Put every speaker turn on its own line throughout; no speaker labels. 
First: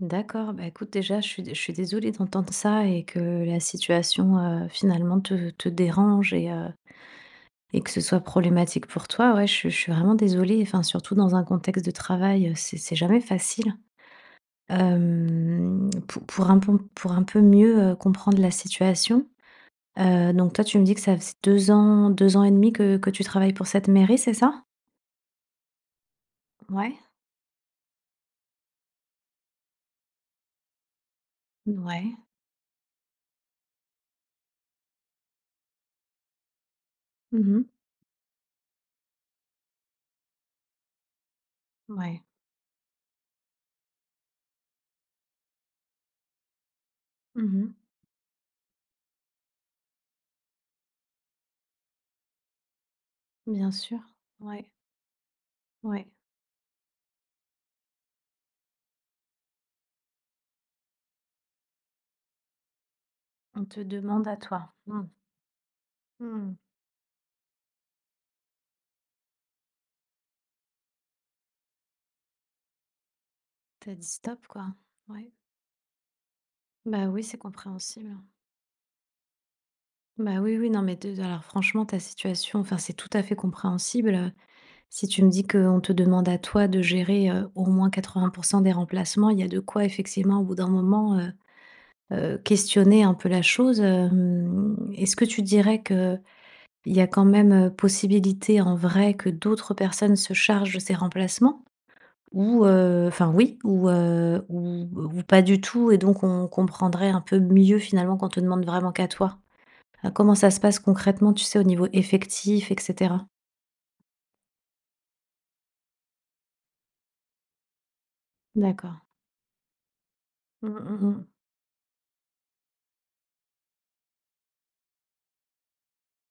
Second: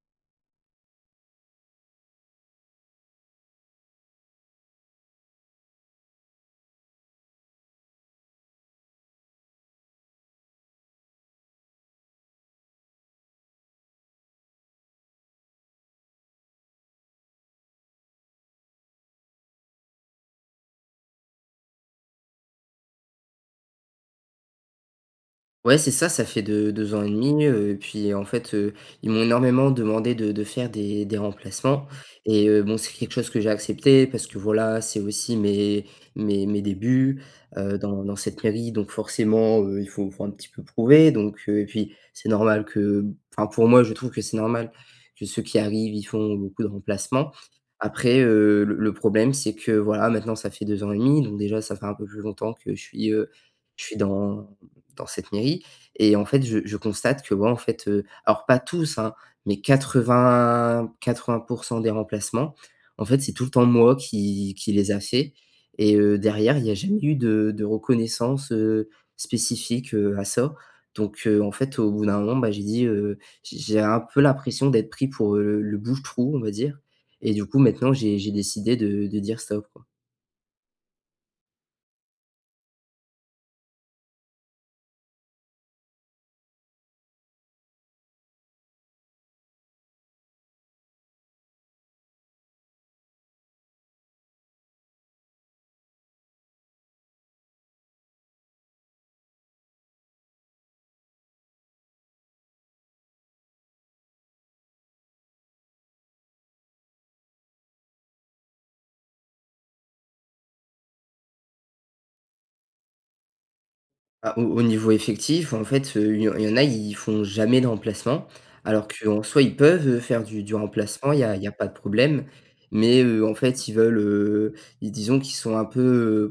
D'accord. Bah, écoute, déjà, je suis dé je suis désolée d'entendre ça et que la situation, heu, finalement, te te dérange et heu et que ce soit problématique, pour toi. Ouais. Je suis je suis vraiment désolée, enfin, surtout dans un contexte de travail, heu, c'est c'est jamais facile. Hem, pou pour un bon, pour un peu mieux, heu, comprendre la situation, heu, donc, toi, tu me dis que ça faisait 2 ans, 2 ans et demi que que tu travailles pour cette mairie, c'est ça?
Ouais. C'est ça. Ça fait 2- 2
Mouais.
ans et demi, heu et puis, en fait, heu, ils m'ont énormément demandé de de faire des des
N
remplacements
ouais.
et heu, bon, c'est quelque chose que j'ai accepté. Parce que, voilà, c'est aussi mes mes mes débuts,
Mmh mh.
heu, dans dans cette mairie. Donc, forcément, heu, il faut faut un petit peu prouver. Donc, heu et puis,
Mouais.
c'est normal que b enfin, pour moi, je trouve que c'est normal que ceux qui arrivent, ils font beaucoup de remplacements.
Mmh mh.
Après, heu, le le problème c'est que, voilà, maintenant, ça fait 2 ans et demi. Donc, déjà, ça fait un peu plus longtemps que je suis, heu,
Bien
je suis
sûr.
dans
Ouais.
dans cette mairie
Ouais.
et en fait, je je constate que moi, en fait, heu, alors, pas tous, hein, mais 80- 80 % des remplacements, en fait, c'est tout le temps
On te
moi
demande à
qui qui
toi.
les a
Mmh.
fait et heu,
Mmh mh.
derrière, il y a jamais eu de de reconnaissance, heu, spécifique, heu, à ça. Donc, heu, en fait, au bout d'un moment, bah, j'ai dit, heu: «J'ai j'ai
Tu as
un
dit:
peu
«Stop», quoi.
l'impression d'être pris
Ouais.
pour, heu, le le bouche-trou, on va dire»
Bah, oui,
et
c'est
du coup, maintenant,
compréhensible.
j'ai j'ai décidé de de dire: «Stop», quoi.
Bah, oui, oui. Non, mais, te de alors, franchement, ta situation enfin, c'est tout à fait compréhensible, heu. Si tu me dis qu'on te demande à toi de gérer, heu, au moins 80 % des remplacements, il y a de quoi, effectivement, au bout d'un moment, heu heu, questionner un peu la chose, hem. Est-ce que tu dirais qu'il y a quand même, heu, possibilité, en vrai, que d'autres personnes se chargent de ces remplacements? Ou, heu enfin, oui, ou, heu ou, heu, ou pas du tout et donc, on comprendrait un peu mieux, finalement, qu'on te demande vraiment qu'à toi? Enfin comment ça se passe concrètement, tu sais, au niveau effectif et cetera?
Ah au au niveau effectif, en fait, heu, il y en il y en a, ils font jamais de remplacement. Alors
D'accord.
qu'en soi, ils peuvent, heu, faire du du
Mmh mh
remplacement. Il
mh.
y a il y a pas de problème. Mais, heu, en fait, ils veulent, heu, ils disons qu'ils sont un peu,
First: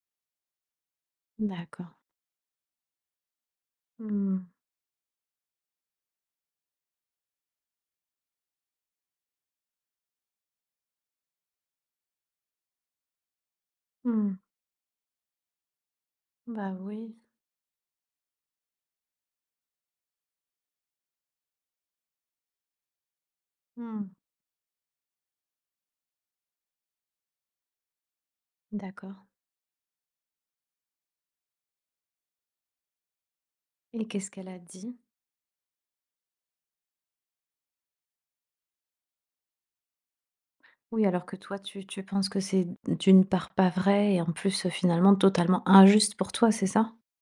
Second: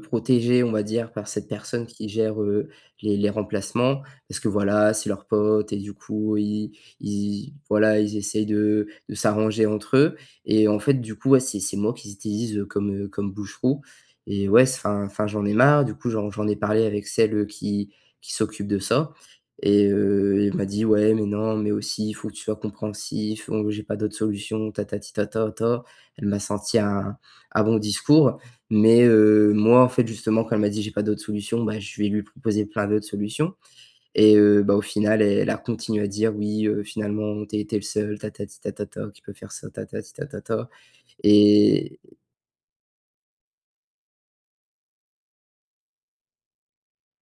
heu, protégés, on va dire, par cette personne
D'accord.
qui gère, heu, les les remplacements
Mmh
parce que,
mh.
voilà, c'est leur pote et du coup, ils ils, voilà, ils essayent de de s'arranger entre eux et en fait, du coup, ouais, c'est c'est moi qu'ils utilisent, heu, comme, heu, comme bouche-trou
Mmh.
et ouais, s enfin enfin, j'en ai marre, du coup. J'en j'en ai
Bah,
parlé avec
oui.
celle, heu, qui qui s'occupe de ça et heu, elle m'a dit: «Ouais, mais non, mais aussi, il faut que tu sois compréhensif, donc j'ai pas
Mmh.
d'autres solutions, tatati tatata». Elle m'a sorti un un bon discours. Mais,
D'accord.
heu, moi, en fait, justement, quand elle m'a dit: «J'ai pas d'autres solutions», bah, je vais lui proposer plein d'autres solutions
Et qu'est-ce
et
qu'elle a
heu, bah, au
dit?
final, elle a continué à dire: «Oui, heu, finalement, tu as été le seul, tatati tatata, qui peut faire ça, tatati tatata»
Oui, alors que toi, tu
et
tu penses que c'est d d'une part, pas vrai et en plus, heu, finalement, totalement injuste pour toi, c'est ça?